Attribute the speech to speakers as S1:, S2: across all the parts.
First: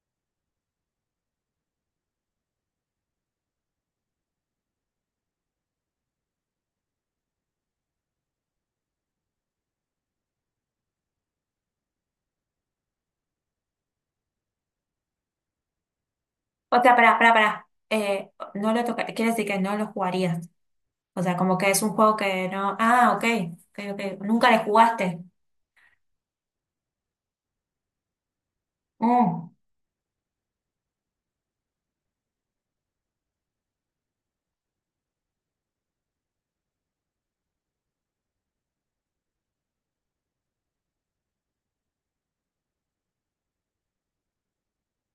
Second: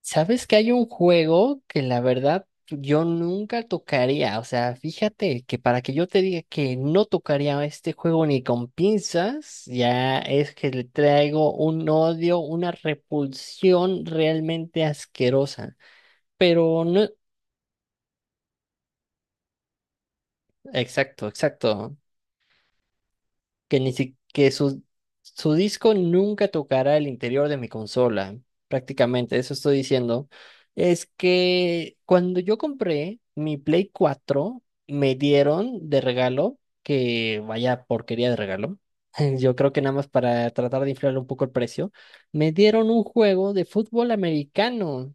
S1: Sabes que hay un juego que la verdad yo nunca tocaría. O sea, fíjate que para que yo te diga que no tocaría este juego ni con pinzas, ya es que le traigo un odio, una repulsión realmente asquerosa.
S2: O
S1: Pero
S2: sea,
S1: no,
S2: pará, pará, pará. No lo toca, quiere decir que no lo jugarías. O
S1: exacto,
S2: sea, como que es un
S1: exacto.
S2: juego que no. Ah, ok, ok,
S1: que ni si-
S2: ok.
S1: Que
S2: Nunca le
S1: su,
S2: jugaste.
S1: su disco nunca tocará el interior de mi consola. Prácticamente,
S2: Mm,
S1: eso estoy diciendo. Es que cuando yo compré mi Play 4 me dieron de regalo, que vaya porquería de regalo. Yo creo que nada más para tratar de inflar un poco el precio, me dieron un juego de fútbol americano.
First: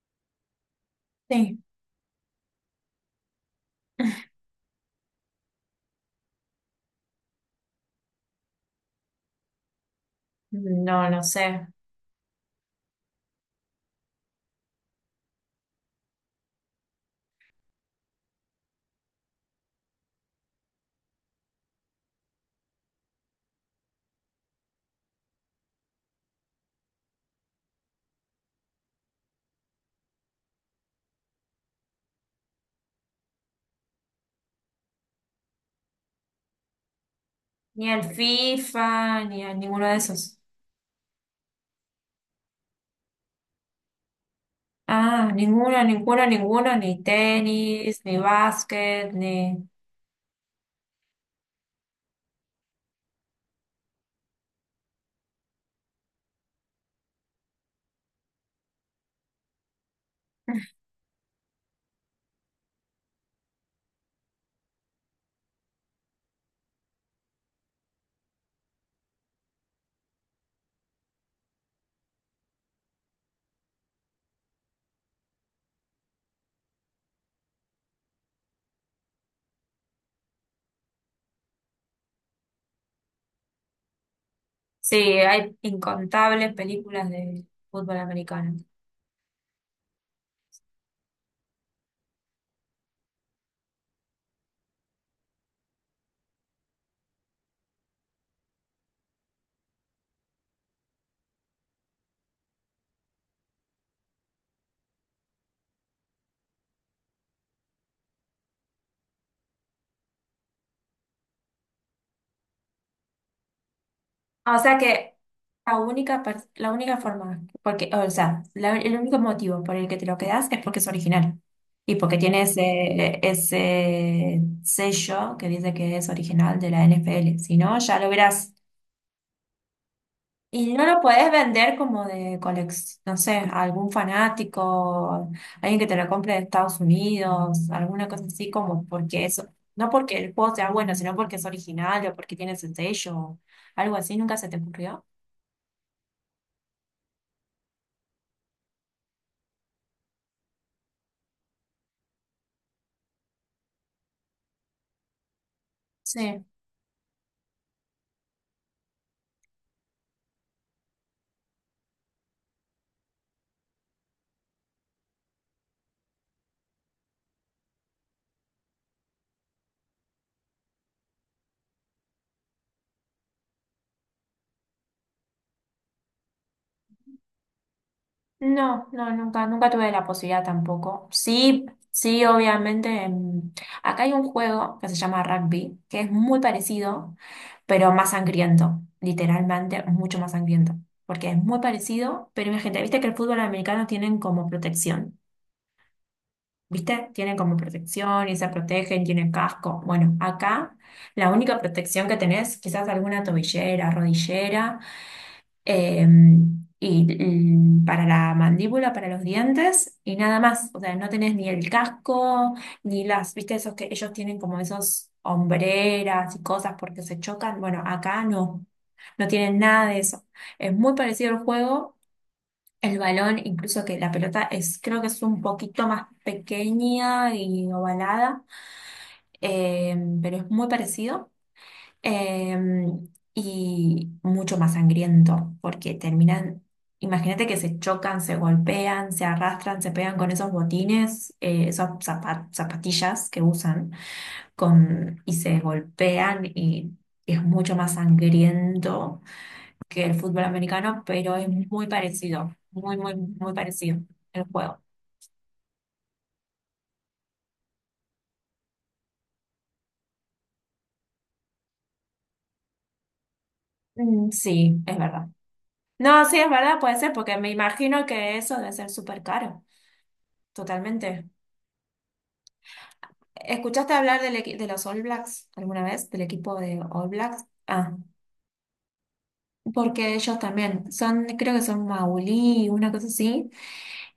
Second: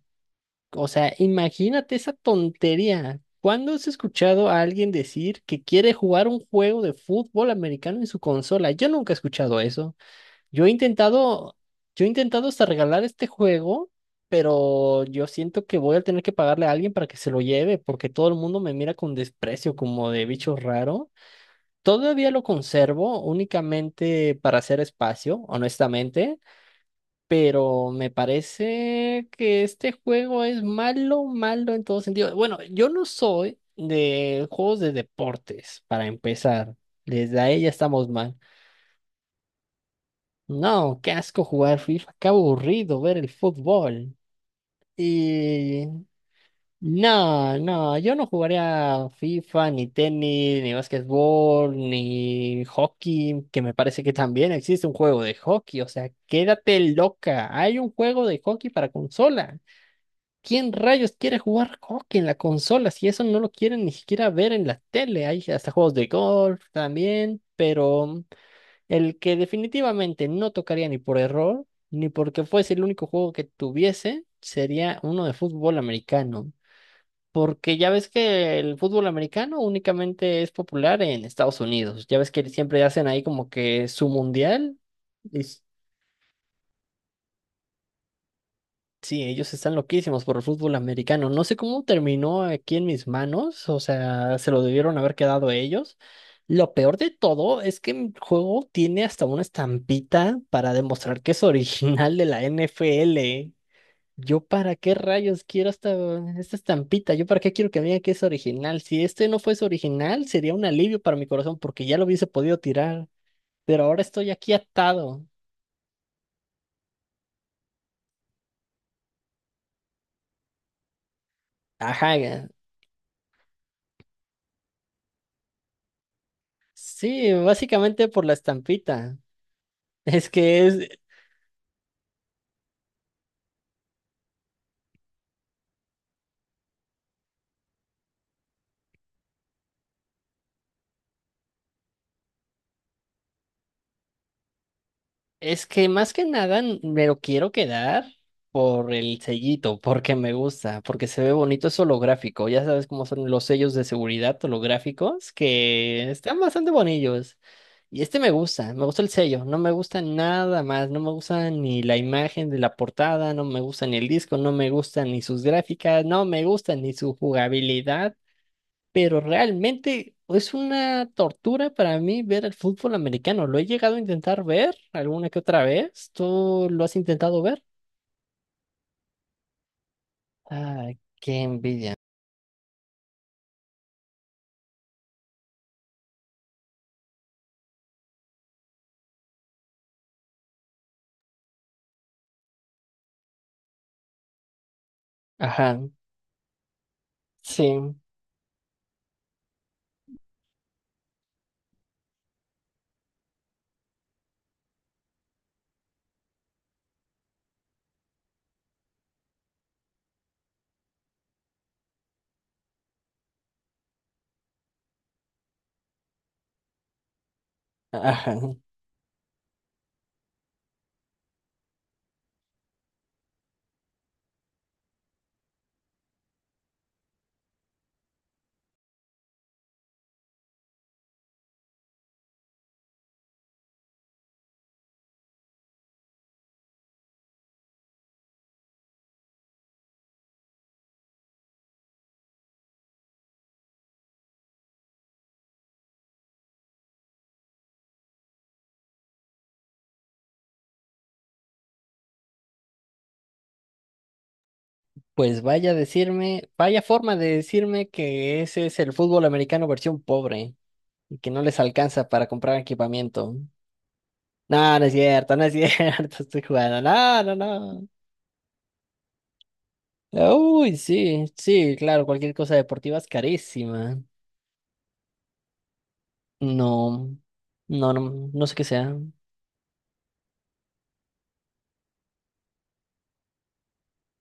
S1: O sea,
S2: sí.
S1: imagínate esa tontería. ¿Cuándo has escuchado a alguien decir que quiere jugar un juego de fútbol americano en su consola? Yo nunca he escuchado eso. Yo he
S2: No, no sé.
S1: intentado, yo he intentado hasta regalar este juego, pero yo siento que voy a tener que pagarle a alguien para que se lo lleve, porque todo el mundo me mira con desprecio como de bicho raro. Todavía lo conservo únicamente para hacer espacio, honestamente, pero me parece que este juego es malo, malo en todo sentido. Bueno, yo no soy de juegos de deportes, para empezar. Desde ahí ya
S2: Ni al
S1: estamos mal.
S2: FIFA, ni a ninguno de esos.
S1: No, qué asco jugar FIFA, qué aburrido ver el fútbol.
S2: Ah, ninguno,
S1: Y
S2: ninguno, ninguno, ni
S1: no, no,
S2: tenis,
S1: yo
S2: ni
S1: no jugaría
S2: básquet, ni...
S1: FIFA, ni tenis, ni básquetbol, ni hockey, que me parece que también existe un juego de hockey. O sea, quédate loca, hay un juego de hockey para consola. ¿Quién rayos quiere jugar hockey en la consola si eso no lo quieren ni siquiera ver en la tele? Hay hasta juegos de golf también, pero el que definitivamente no tocaría ni por error, ni porque fuese el único juego que tuviese, sería uno de fútbol americano. Porque ya ves que el fútbol americano únicamente es popular en Estados Unidos. Ya ves que siempre hacen ahí como que su mundial.
S2: Sí,
S1: y
S2: hay incontables películas de fútbol americano.
S1: Sí, ellos están loquísimos por el fútbol americano. No sé cómo terminó aquí en mis manos, o sea, se lo debieron haber quedado ellos. Lo peor de todo es que el juego tiene hasta una estampita para demostrar que es original de la NFL. Yo para qué rayos quiero esta, esta estampita, yo para qué quiero que me diga que es original. Si este no fuese original, sería un alivio para mi corazón porque ya lo hubiese podido tirar, pero ahora estoy aquí
S2: O sea que
S1: atado.
S2: la única forma, porque, o sea, el único motivo por el que te lo quedas es porque es original y
S1: Ajá,
S2: porque tiene ese sello que dice que es original de la
S1: sí,
S2: NFL. Si no, ya
S1: básicamente
S2: lo
S1: por la
S2: verás.
S1: estampita. Es que
S2: Y no
S1: es,
S2: lo podés vender como de colección, no sé, a algún fanático, alguien que te lo compre de Estados Unidos, alguna cosa así como porque eso, no porque el juego sea bueno, sino porque es original o porque tiene ese sello, algo así, nunca se te ocurrió.
S1: es que más que nada me lo quiero quedar por el sellito, porque me gusta, porque se ve bonito, es holográfico. Ya sabes cómo son los sellos de seguridad holográficos, que están
S2: Sí.
S1: bastante bonillos. Y este me gusta el sello, no me gusta nada más, no me gusta ni la imagen de la portada, no me gusta ni el disco, no me gusta ni sus gráficas, no me gusta ni su jugabilidad. Pero realmente es una tortura para mí ver el fútbol americano. Lo he llegado a intentar ver alguna que otra vez. ¿Tú lo has intentado ver?
S2: No, no, nunca, nunca tuve la posibilidad
S1: Ay,
S2: tampoco.
S1: qué
S2: Sí,
S1: envidia.
S2: sí, obviamente. Acá hay un juego que se llama rugby, que es muy parecido, pero más sangriento, literalmente mucho más sangriento, porque es muy parecido, pero imagínate, viste que el fútbol americano tienen como protección,
S1: Ajá,
S2: viste, tienen como
S1: sí,
S2: protección y se protegen, tienen casco. Bueno, acá la única protección que tenés, quizás alguna tobillera, rodillera eh, y para la mandíbula, para los dientes, y nada más. O sea, no tenés ni el casco, ni las, viste, esos que ellos tienen como esos hombreras y cosas porque se chocan. Bueno, acá
S1: ajá.
S2: no, no tienen nada de eso. Es muy parecido al juego. El balón, incluso que la pelota es, creo que es un poquito más pequeña y ovalada, eh, pero es muy parecido. Y mucho más sangriento, porque imagínate que se chocan, se golpean, se arrastran, se pegan con esos botines, esas zapatillas que usan, y se golpean y es mucho más sangriento que el fútbol americano, pero es muy parecido, muy, muy, muy parecido el juego.
S1: Pues vaya a decirme, vaya forma de decirme que ese es el fútbol americano versión pobre y que no les alcanza para comprar equipamiento.
S2: Mm,
S1: No,
S2: sí,
S1: no es
S2: es verdad.
S1: cierto, no es cierto,
S2: No,
S1: estoy
S2: sí, es
S1: jugando.
S2: verdad, puede ser,
S1: No, no,
S2: porque me
S1: no.
S2: imagino que eso debe ser súper caro,
S1: Uy, sí,
S2: totalmente.
S1: sí, claro, cualquier cosa deportiva es
S2: ¿Escuchaste
S1: carísima.
S2: hablar de los All Blacks alguna vez? ¿Del equipo de All
S1: No,
S2: Blacks?
S1: no,
S2: Ah,
S1: no, no sé qué sea.
S2: porque ellos también son, creo que son maulí, una cosa así,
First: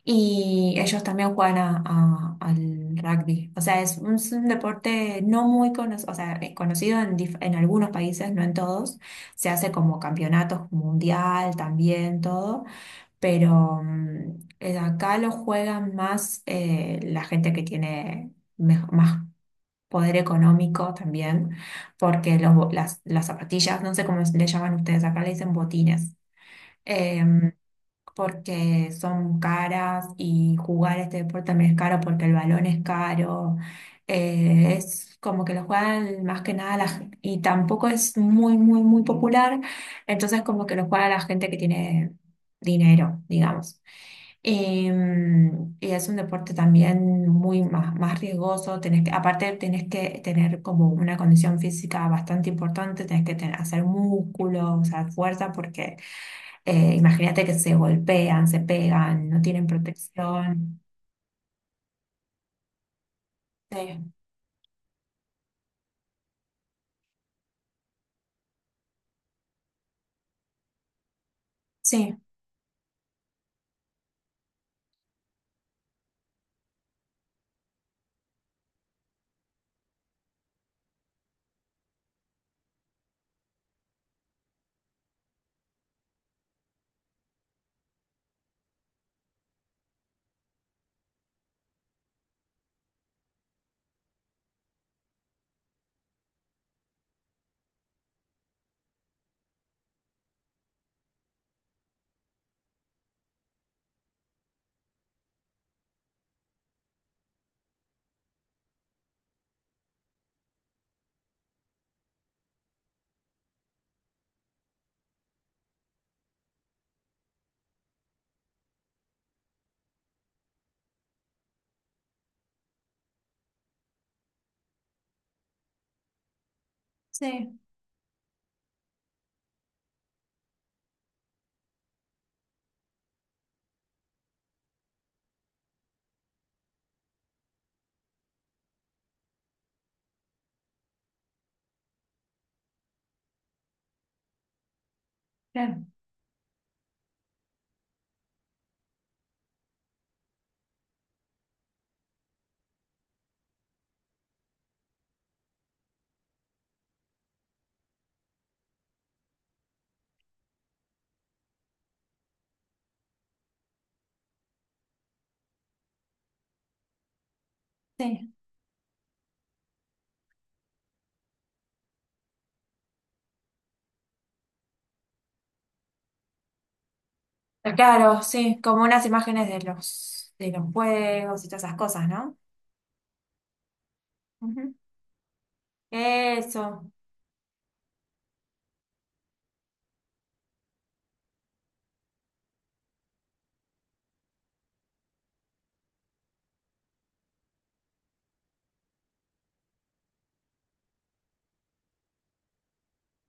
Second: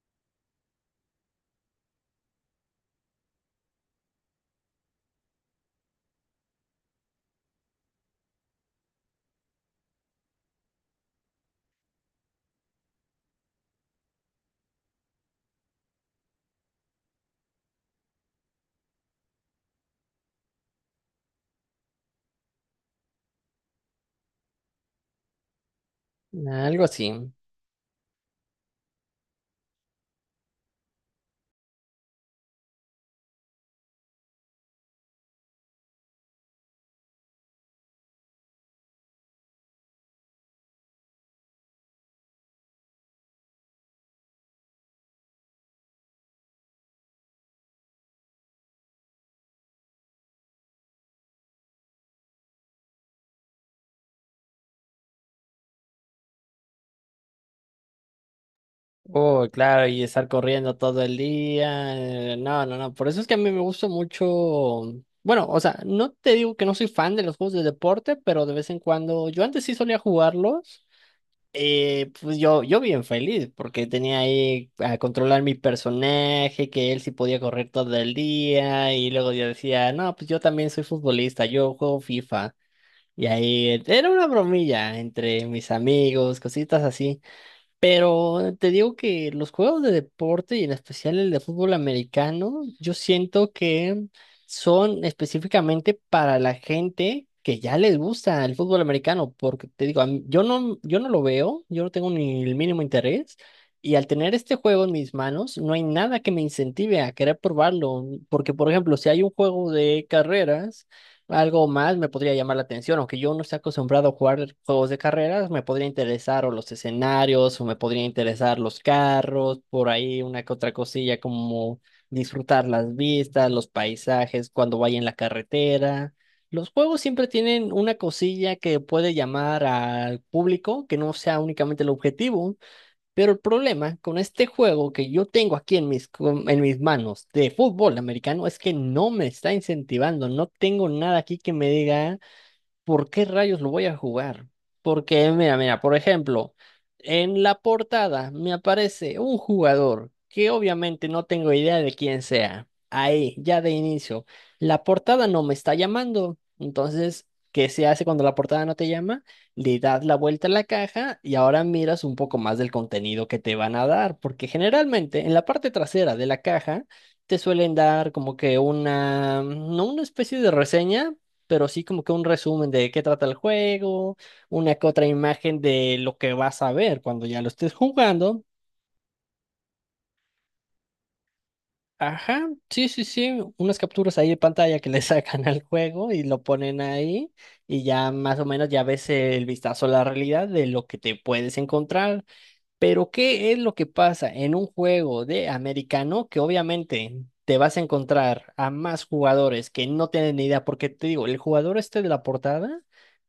S2: y ellos también juegan al rugby. O sea, es un deporte no muy conocido, o sea, es conocido en algunos países, no en todos. Se hace como campeonatos mundial también, todo, pero acá lo juegan más la gente que tiene... más poder económico también, porque las zapatillas, no sé cómo le llaman ustedes, acá le dicen botines,
S1: Algo así.
S2: em, porque son caras y jugar este deporte también es caro porque el balón es caro, es como que lo juegan más que nada y tampoco es muy, muy, muy popular, entonces como que lo juega la gente que tiene dinero, digamos. Y es un deporte también más riesgoso, aparte tenés que tener como una condición física bastante importante, hacer músculo, o sea, fuerza, porque imagínate que se golpean, se pegan, no
S1: Oh,
S2: tienen
S1: claro, y estar corriendo
S2: protección.
S1: todo el día. No, no, no. Por eso es que a mí me gusta
S2: Sí,
S1: mucho. Bueno, o sea, no te digo que no soy fan de los juegos de deporte, pero de vez en cuando. Yo antes sí solía jugarlos.
S2: sí,
S1: Pues yo bien feliz, porque tenía ahí a controlar mi personaje, que él sí podía correr todo el día. Y luego yo decía, no, pues yo también soy futbolista, yo juego FIFA. Y ahí era una bromilla entre mis amigos, cositas así. Pero te digo que los juegos de deporte y en especial el de fútbol americano, yo siento que son específicamente para la gente que ya les gusta el fútbol americano, porque te digo, yo no, yo no lo veo, yo no tengo ni el mínimo interés. Y al tener este juego en mis manos, no hay nada que me incentive a querer probarlo, porque por ejemplo, si hay un juego de carreras, algo más me podría llamar la atención, aunque yo no esté acostumbrado a jugar juegos de carreras, me podría interesar o los escenarios, o me podría interesar los carros, por ahí una que otra cosilla como disfrutar las vistas, los paisajes cuando vaya en la carretera. Los juegos siempre
S2: sí,
S1: tienen una cosilla que puede llamar al público, que no sea únicamente el objetivo. Pero el problema con este juego que yo tengo aquí en en mis manos de fútbol americano es que no me está incentivando, no tengo nada aquí que me diga, ¿por qué rayos lo voy a jugar? Porque, mira, mira,
S2: claro,
S1: por ejemplo, en la portada me aparece un jugador que obviamente no tengo idea de quién sea. Ahí, ya de inicio, la portada no me está llamando. Entonces, ¿qué se hace cuando la portada no te llama? Le das la vuelta a la caja y ahora miras un poco más del contenido que te van a dar, porque generalmente en la parte trasera de la caja te suelen dar
S2: sí.
S1: como que una, no una especie de reseña, pero sí como que un resumen de qué trata el juego, una que otra imagen de lo que vas a ver cuando ya lo estés
S2: Claro,
S1: jugando.
S2: sí, como unas imágenes de de los juegos y todas esas cosas, ¿no?
S1: Ajá, sí, unas capturas ahí de
S2: Ujú.
S1: pantalla que le sacan al juego y lo ponen
S2: Eso,
S1: ahí y ya más o menos ya ves el vistazo a la realidad de lo que te puedes encontrar. Pero, ¿qué es lo que pasa en un juego de americano? Que obviamente te vas a encontrar a más jugadores que no tienen ni idea, porque te digo, el jugador este de la portada,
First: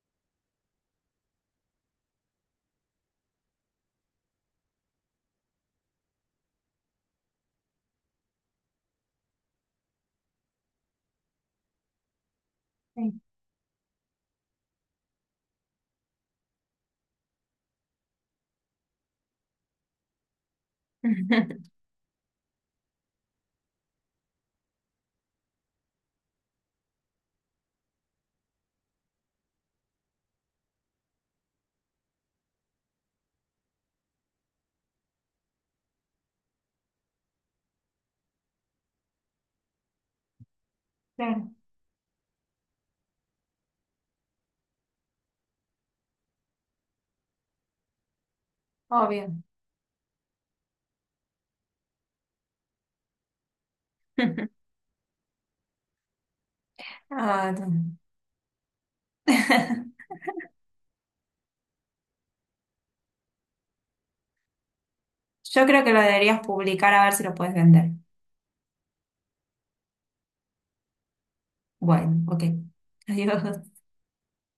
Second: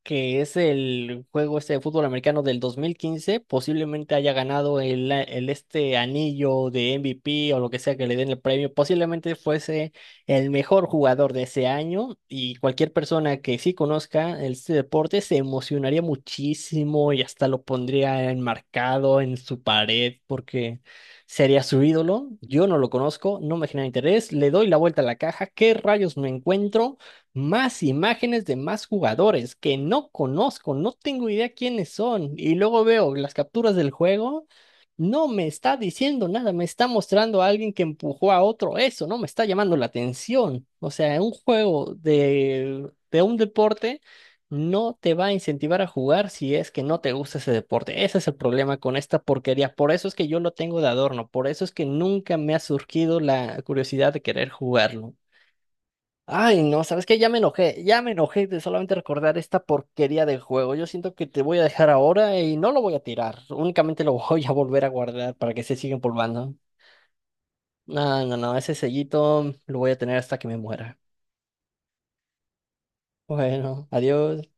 S1: que es el juego este de fútbol americano del 2015, posiblemente haya ganado el este anillo de MVP o lo que sea que le den el premio, posiblemente fuese el mejor jugador de ese año y cualquier
S2: sí.
S1: persona que sí conozca este deporte se emocionaría muchísimo y hasta lo pondría enmarcado en su pared porque sería su ídolo. Yo no lo conozco, no me genera interés, le doy la vuelta a la caja, ¿qué rayos me encuentro? Más imágenes de más jugadores que no conozco, no tengo idea quiénes son y luego veo las capturas del juego. No me está diciendo nada, me está mostrando a alguien que empujó a otro, eso no me está llamando la atención. O sea, un
S2: Claro,
S1: juego de un deporte no te va a incentivar a jugar si es que no te gusta ese deporte. Ese es el problema con esta
S2: obvio.
S1: porquería. Por eso es que yo lo tengo de adorno, por eso es que nunca me ha surgido la curiosidad de querer jugarlo. Ay, no, ¿sabes qué?
S2: Ah, no.
S1: Ya me enojé de solamente recordar esta porquería de juego. Yo siento que te voy a dejar ahora y no lo voy a tirar, únicamente lo voy a volver a guardar para que
S2: Yo
S1: se
S2: creo que
S1: siga
S2: lo deberías
S1: empolvando.
S2: publicar a ver si lo puedes vender.
S1: No, no, no, ese sellito lo voy a tener hasta que me muera.
S2: Bueno, ok. Adiós.
S1: Bueno, adiós.